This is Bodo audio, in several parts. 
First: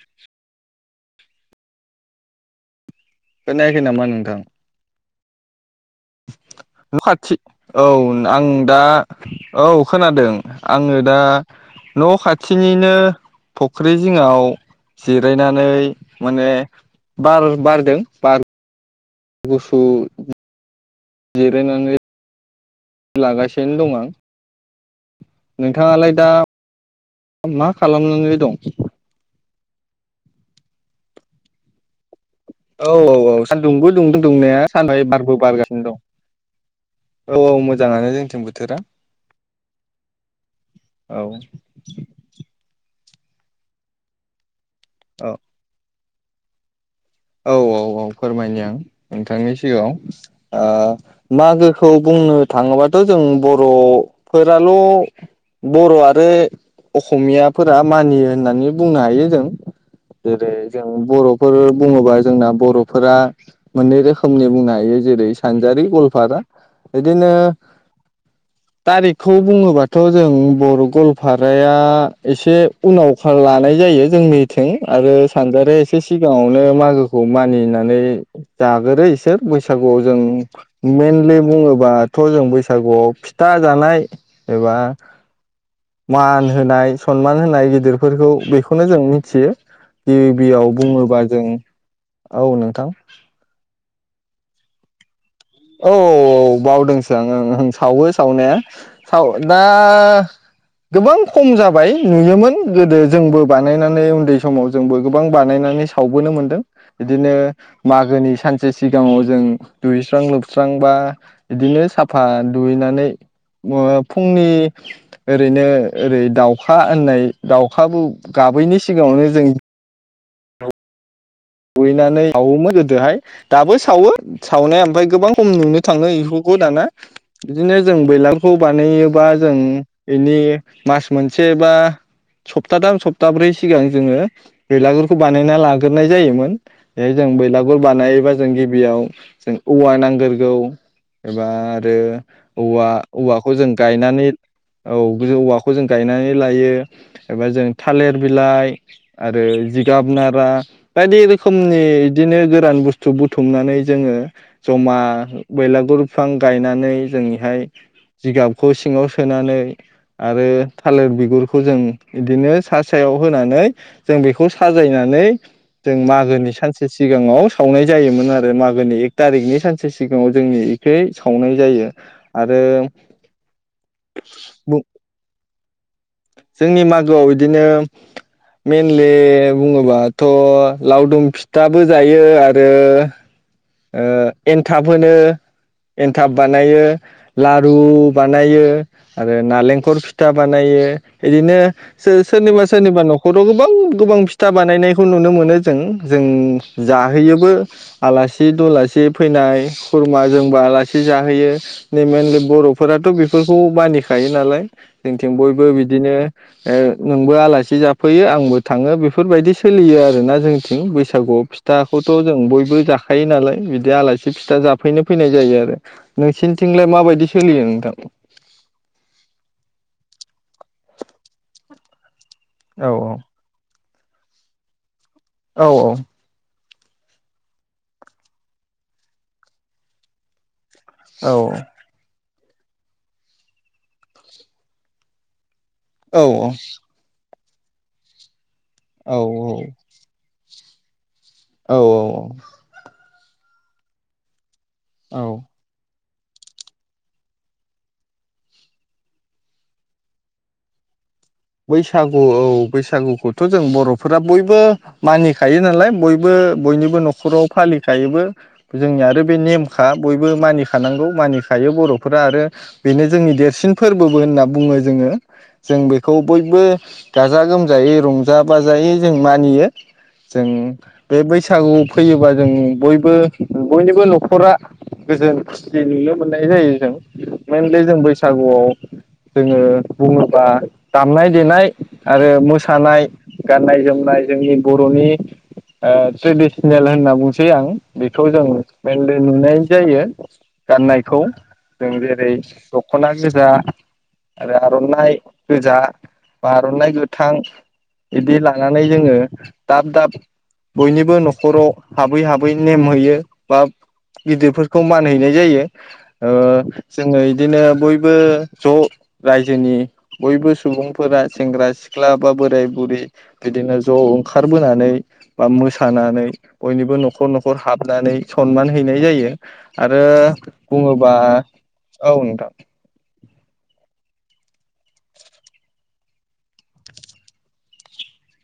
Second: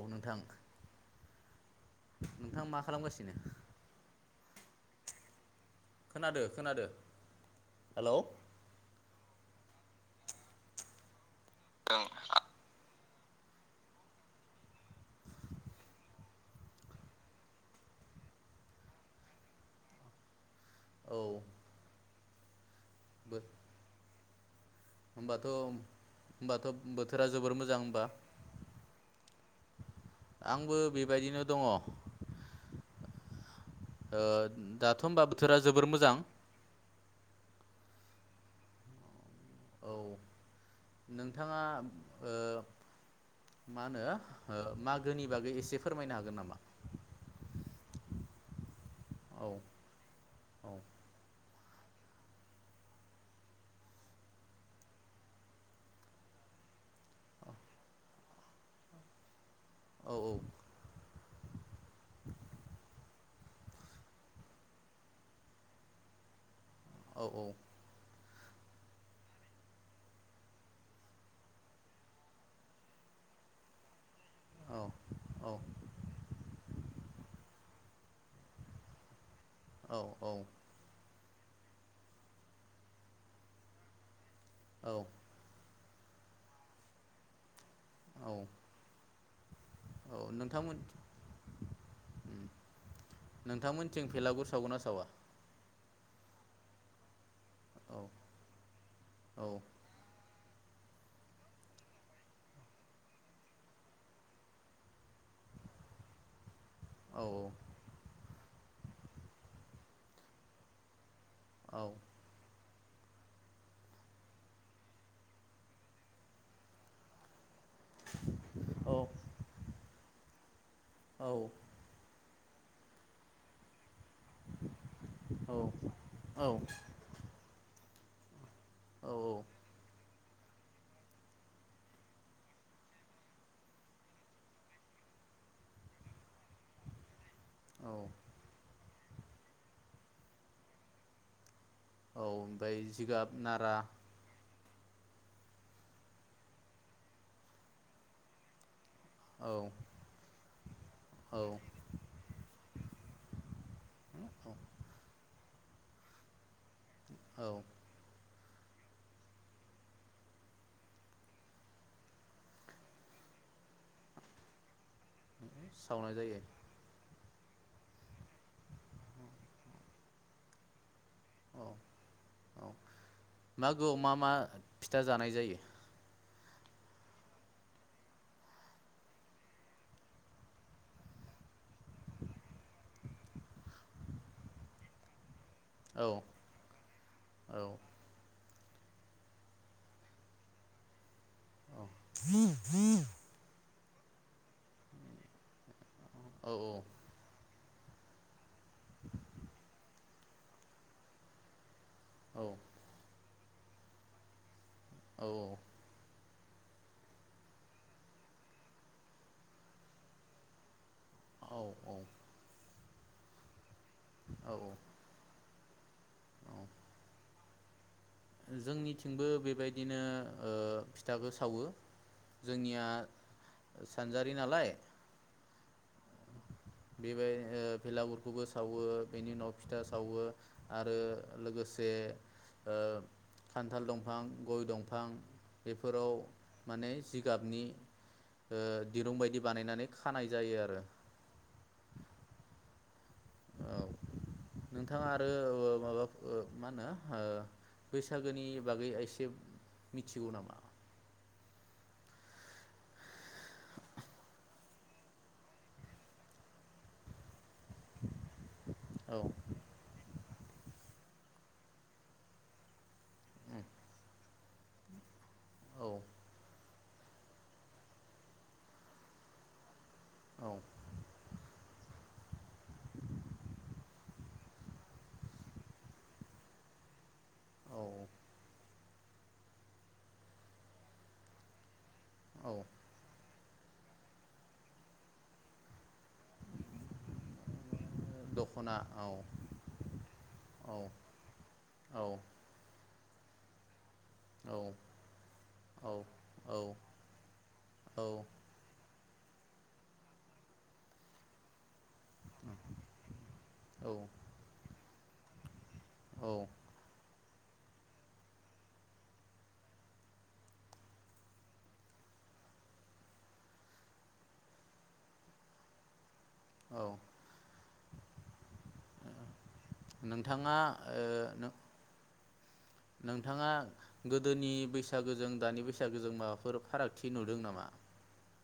औ नोंथां नोंथां मा खालामगासिनो खोनायाखै नामा नोंथां खोनादो खोनादो खाथि औ हेलौ आं दा औ खोनादों आङो दा न' खाथिनिनो फुख्रि जिङाव जिरायनानै माने बार बारदों बार गुसु औ जिरायनानै बो लागासिनो दं आं होमबाथ' नोंथाङालाय दा होमबाथ' बोथोरा जोबोर मा मोजां होनबा खालामनानै दं? आंबो बेबायदिनो दङ औ औ औ सानदुंबो दुंदों दुंनाया दाथ' [unintelligible] होमबा बारबो बोथोरा बारगासिनो जोबोर दं मोजां औ औ मोजां मोजाङानो जोंथिं बोथोरा औ औ नोंथाङा ओ मा होनो? औ मागोनि बागै एसे फोरमायनो हागोन नामा? औ औ औ फोरमायनि आं औ नोंथांनि सिगाङाव ओ औ मागो खौ बुंनो थाङोबाथ जों बर'फोराल बर' आरो अखमियाफोरा मानियो होननानै बुंनो हायो जों। औ जैरै जों बर' फोर बुङोबा जोंना बर'फोरा मोननै रोखोमनि बुंनो हायो। जेरै सानजारि गलफारा औ बिदिनो तारिखखौ बुङोबाथ जों बर' गलपाराया एसे उनाव लानाय जायो। जोंनिथिं औ आरो सानगारिया एसे सिगाङावनो मागोखौ मानिनानै जागोरो इसोर। बैसागुआव जों मेन [unintelligible] बुङोबाथ जों बैसागुआव फिथा जानाय एबा औ मान होनाय सनमान होनाय बिदि गिदिरफोरखौ औ बेखौनो जों थियो। औ गिबियाव नोंथांमोन बुङोबा जों नोंथां नोंथांमोनथिं भेलागुर सावगोनना सावा औ बावदोंसो आं ओं ओं आं औ सावो सावनाया साव औ दा गोबां खम जाबाय नुयोमोन गोदो जोंबो बानायनानै उन्दै समाव जोंबो गोबां बानायनानै सावबोनो मोन्दों। औ बिदिनो मागोनि सानसे सिगाङाव जों दुगैस्रां लोब स्रां बा औ बिदिनो औ साफा दुगैनानै फुंनि ओरैनो ओरै दाउखा होननाय दाउखाबो गाबैनि औ सिगाङावनो जों औ दुगैनानै सावोमोन गोदोहाय दाबो सावो। सावनाया ओमफ्राय गोबां खम नुनो थाङो बेफोरखौ दाना। बिदिनो जों बैलां खौ बानायोबबा औ जों बेनि मास मोनसे बा सप्ताथाम सप्ताब्रै सिगां जोङो बेलागुरखौ बानायना लाग्रोनाय जायोमोन ए जों बैलागुर औ बानायोबा जों गिबियाव जों औवा नांगोरगौ एबा आरो ओमफ्राय औवा जिगाब औवाखौ जों नारा गायनानै औ औवाखौ जों गायनानै लायो एबा जों थालिर बिलाइ आरो औ जिगाब‌‌ नारा बायदि औ रोखोमनि इदिनो गोरान बुस्थु बुथुमनानै जोङो औ जमा बेलागुर फां गायनानै औ जोंनिहाय जिगाब खौ सिङाव सोनानै आरो थालिर बिगुरखौ जों बिदिनो सा सायाव होनानै जों बेखौ स नानै जों सावनाय म जायो गोदोनि सानसे सिगाङाव सावनाय जायोमोन आरो मागोनि एक थारिखनि सानसे सिगाङाव जोंनि सावनाय औ जायो आरो औ मागोआव मा मा फिथा जानाय जायो जोंनि मागोआव इदिनो मेनलि बुङोबाथ' लावदुम फिथाबो जायो आरो ओ एन्थाब होनो औ एन्थाब बानायो औ लारु बानायो आरो नारेंखर फिथा बानायो इदिनो सोरनिबा सोरनिबा न'खराव गोबां गोबां फिथा बानायनायखौ नुनो मोनो जों जों औ जाहोयोबो आलासि आसि दुलासि फैनाय खुरमा जोंबो आलासि जाहैयो मेनलि बर'फोराथ' बेफोरखौ मानिखायो नालाय जोंथिं बयबो बिदिनो ओ नोंबो आलासि जाफैयो आंबो थाङो बेफोरबायदि सोलियो आरोना जोंथिं बैसाग बैसागुआव औ फिथाखौथ' जों बयबो जाखा खायो नालाय बिदिनो बिदि आलासि औ फिथा जाफैनो फैनाय जायो आरो नोंसिनिथिंलाय माबायदि सोलियो नोंथां? जोंनिथिंबो बेबायदिनो ओ फिथाखो सावो। जोंनिया औ सानजारि नालाय औ औ बेबाय ओ बेलागुरखौबो सावो बेनि उनाव फिथा सावो। आरो औ लोगोसे ओ खान्थाल दंफां गय दंफां बेफोराव औ औ माने जि गाबनि ओ दिरुं बायदि बानायनानै खानाय जायो आरो। औ औ औ औ नोंथाङा औ आरो माबा ओ मा होनो ओ बैसागोनि बागै एसे मिथिगौ नामा? बैसागु औ बैसागुखौथ जों बर'फोरा बयबो मानिखायो नालाय बयबो बयनिबो नखराव फालिखायोबो जोंनि औ आरो बे नेमखा बयबो मानिखानांगौ मानिखायो बर'फोरा आरो बेनो जोंनि देरसिन फोरबोबो होनना बुङो जोङो। जों औ बे खौ बयबो गाजा गोमजायै रंजा बाजायै जों मानियो। जों औ बे बैसाग बैसागु फैयोबा जों बयबो बयनिबो नखरा गोजोन खुसि नुनो मोननाय जायो। जों औ मेइेनलि जों बैसागुआव जोङो बुङोबा दामनाय देनाय आरो औ मोसानाय गाननाय जोमनाय जोंनि बर'नि ओ ट्रेडिसनेल होनना बुंसै आं बेखौ जों दख'ना औ मइेनलि नुनाय जायो औ गाननायखौ जों औ जेरै सला गोजा आरो औ आरो आर'नाइ गोजा औ आर'नाइ गोथां बिदि लानानै जोङो दाब दाब बयनिबो नखराव हाबै हाबै नेम होयो बा गिदिरफोर खौ मान हैैनाय जायो। औ ओ जोङो बिदिनो बयबो ज रायजोनि बयबो सुबुंफोरा सेंग्रा सिख्ला बा बोराय बुरि बिदिनो ज ओंखारबोनानै बा मोसानानै औ बयनिबो नखर नखर हाब नानै सनमान हैनाय जायो। आरो नोंथाङा ओ बुङोबा नों औ [unintelligible] नोंथाङा गोदोनि बैसागोजों दानि बैसागोजों माबाफोर फारागथि नुदों नामा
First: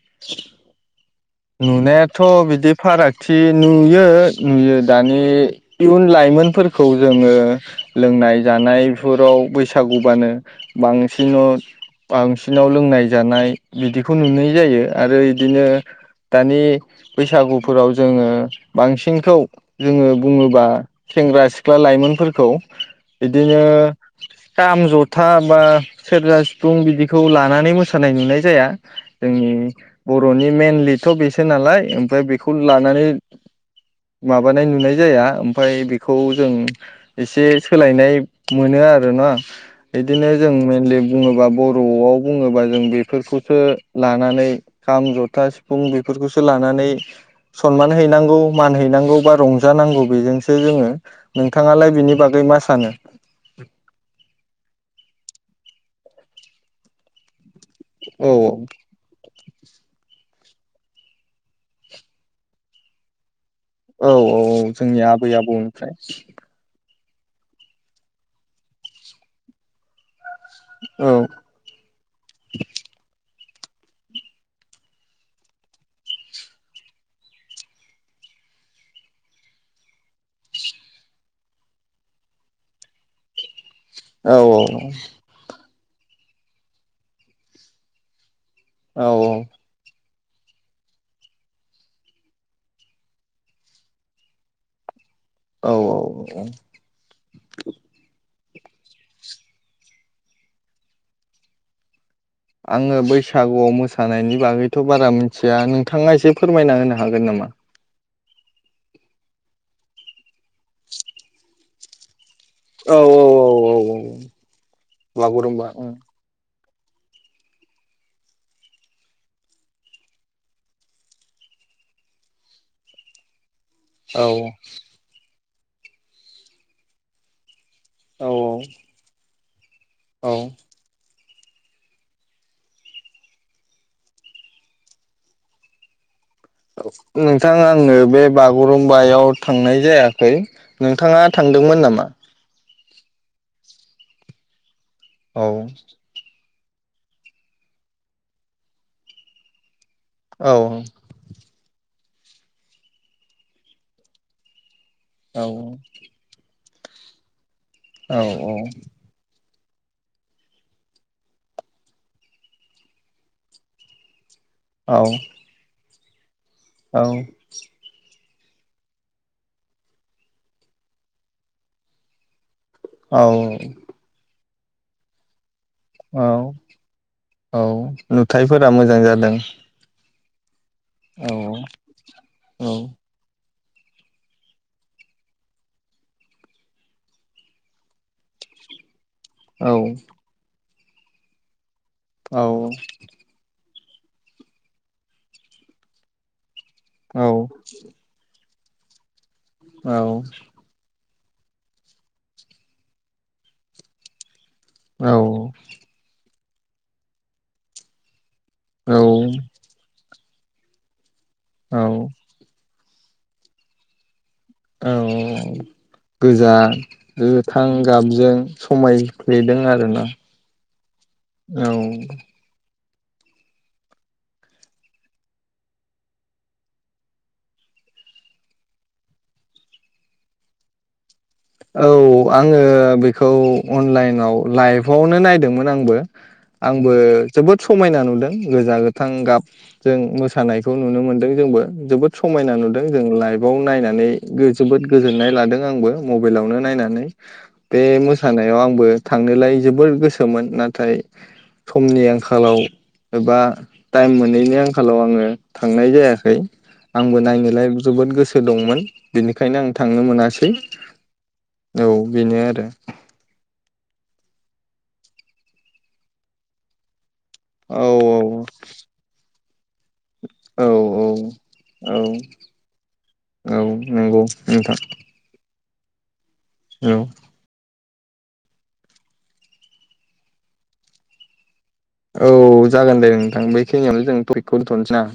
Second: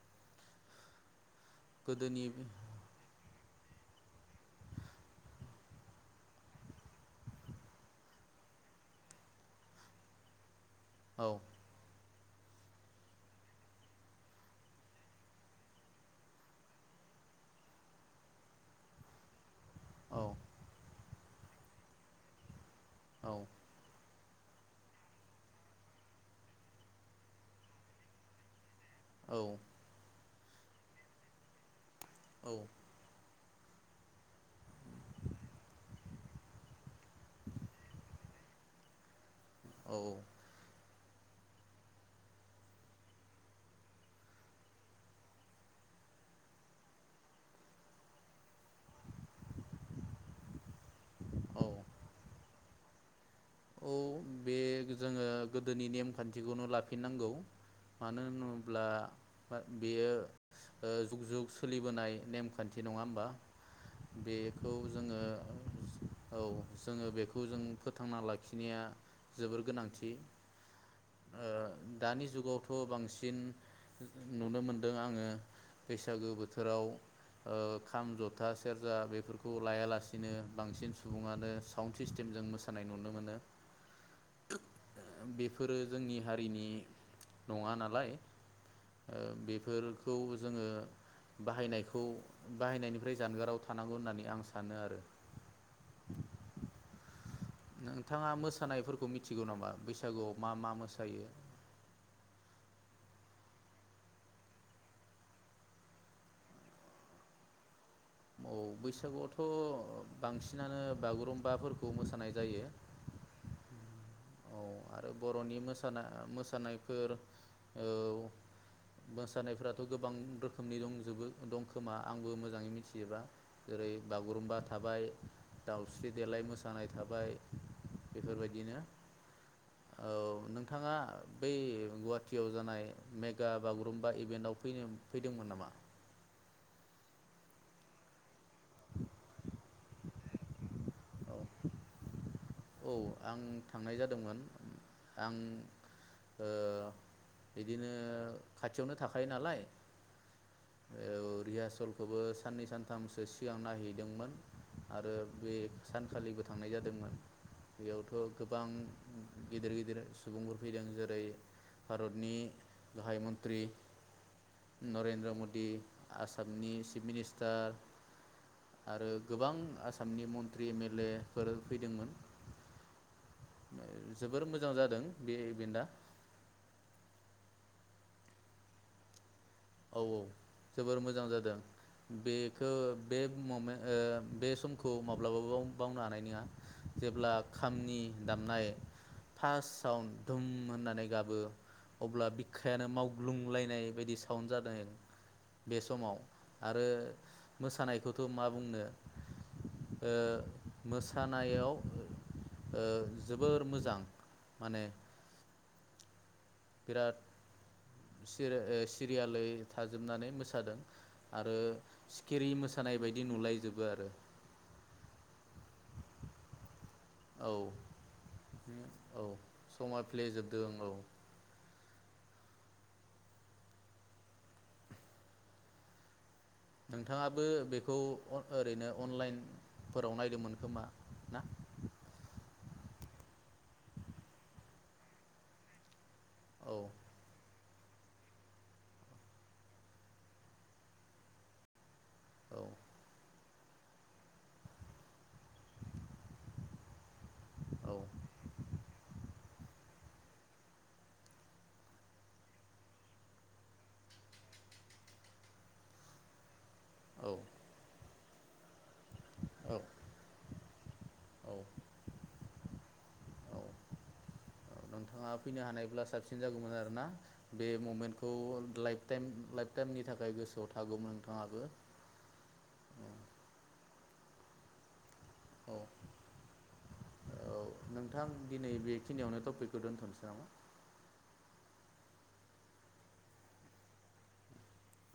[unintelligible] नुनायाथ' गोदोनि बिदि फाराग थि नुयो नुयो दानि इयुन लाइमोनफोरखौ जोङो लोंनाय जानायफोराव बैसागबानो औ बांसिनाव बांसिनाव लोंनाय जानाय बिदिखौ नुनाय जायो आरो इदिनो दानि बैसागुफोराव जोङो बांसिनखौ जोङो औ बुङोबा सेंग्रा सिख्ला लाइमोनफोरखौ औ बिदिनो खाम जथा बा सेरजा सिफुं बिदिखौ लानानै मोसानाय नुनाय जाया जोंनि बर'नि मेनलिथ' बेसो नालाय ओमफ्राय बेखौ औ लानानै माबानाय नुनाय जाया ओमफ्राय बेखौ जों एसे सोलायनाय मोनो आरो ना औ इदिनो जों मेनलि बुङोबा बर'आव बुङोबा जों बेफोरखौसो लानानै खाम जथा सिफुं बेफोरखौसो लानानै सनमान हैनांगौ मान हैनांगौ बा रंजानांगौ बेजोंसो जोङो औ नोंथाङालाय बिनि बागै मा सानो औ बे जोङो गोदोनि नेमखान्थिखौनो लाफिननांगौ मानो औ औ होनोब्ला बेयो ओ जुग जुग सोलिबोनाय नेमखान्थि नङा होमबा औ औ औ बेखौ जोंनि जोङो आबै आबौनिफ्राय औ जोङो बेखौ जों फोथांना लाखि खिनाया जोबोर गोनांथि औ ओ दानि जुगावथ' बांसिन नुनो मोनदों आङो बैसागो बोथोराव ओ खाम जथा सेरजा बेफोरखौ लायालासिनो बांसिन सुबुङानो साउन्ड सिस्टेमजों मोसानाय नुनो मोनो औ औ बेफोरो जोंनि हारिनि नङा नालाय औ ओ बेफोर खौ जोङो बाहायनायखौ बाहायनायनिफ्राय जानगाराव थानांगौ होननानै आं सानो आरो औ औ औ नोंथाङा मोस मोसानायफोरखौ मिथिगौ नामा बैसागुआव मा मा मोसायो आङो बैसागुआव मोसानायनि बागैथ' बारा मिथिया नोंथाङा एसे फोरमायना होनो हागोन नामा औ बैसागुआवथ' बांसिनानो बागुरुम्बाफोरखौ खौ मोसानाय जायो औ औ औ औ औ औ आरो बर'नि बागुरुम्बा औ मोसाना मोसानाय फोर औ मोसानायफोराथ' गोबां रोखोमनि दंजोबो दंखोमा आंबो मोजाङै मिथिजोबा जेरै औ बागुरुम्बा थाबाय दावस्रि देेलाय मोसानाय थाबाय औ बेफोरबायदिनो औ नोंथाङा बै गुवाहाटियाव जानाय मेगा बागुरुम्बा इभेन्टाव फैनो फैदोंमोन नामा? नोंथां आङो बे बागुरुमबायाव थांनाय जायाखै नोंथाङा औ थांदोंमोन नामा? औ आं थांनाय जादोंमोन। आं औ ओ बिदिनो खाथियावनो थाखायो नालाय औ खौबो साननै सानथामसो सिगां नायहैदोंमोन आरो औ बे सानखालि गोथार थांनाय जादोंमोन। बेयावथ' औ गोबां गिदिर गिदिर सुबुंफोर फैदों जेरै भारतनि गाहाय मन्त्रि नरेन्द्र मदि आसाम आसामनि औ चिफ मिनिस्टार आरो गोबां आसामनि मन्त्रि एम एल ए फोर फैदोंमोन। जोबोर औ मोजां जादों बे इभेनदा। औ औ नुथायफोरा मोजां जादों। औ जोबोर मोजां औ जादों बेखौ औ बे ममेन्ट ओ बे समखौ माब्लाबाबो बावनो हानाय नङा जेब्ला खामनि दामनाय। फास्ताव औ साउनद दुम। होननानै गाबो अब्ला औ बिखायानो मावग्लुंलायनाय। बायदि सो साउन जादों बे समाव आरो औ मोसानायखौथ' मा बुं बुंनो औ ओ मोसा थानायाव ओ जोबोर मोजां माने औ बिराद सिरिया ओ सिरियालै औ थाजोबनानै मो मोसादों आरो औ सिखिरि मोसा खानाय बायदि नुलायजोबो आरो औ गोजा औ गोथां गाबजों औ समायफ्लेदों आरोना समायफ्लेजोबदों औ औ नोंथाङाबो बेखौ ओरैनो अनलाइनफोराव नायदोंमोन खोमा ना औ आङो बेखौ अनलाइनाव लाइभआवनो नायदोंमोन आंबो औ आंबो जोबोद समायना नुदों गोजा गोथां गाबजों मोसानायखौ नुनो मोनदों जोंबो जोबोद समायना औ नुदों जों लाइभ आव नायनानै जोबोद गोजोननाय लादों आंबो मबाइलावनो नायनानै बे औ मोसानायाव आंबो थांनोलाय जोबोर गोसोमोन नाथाय समनि आंखालाव एबा टाइम मोनैनि आंखालाव आङो थांनाय जायाखै आंबो नायनोलाय जोबोद गोसो दंमोन बेनिखायनो आं औ थांनो मोनासै औ बेनो आरो औ नोंथाङा फैनो हानायब्ला साबसिन जागौमोन आरोना बे औ ममेन्टखौ लाइफटाइम लाइफटाइमनि थाखाय औ गोसोआव थागौ औ नोंथाङाबो औ औ नंगौ नोंथां औ औ औ नोंथां दिनै बेखिनियावनो टपिकखौ दोन्थ'नोसै नामा औ जागोन दे नोंथां बेखिनियावनो जों टपिकखौ दोनथ'नोसै ना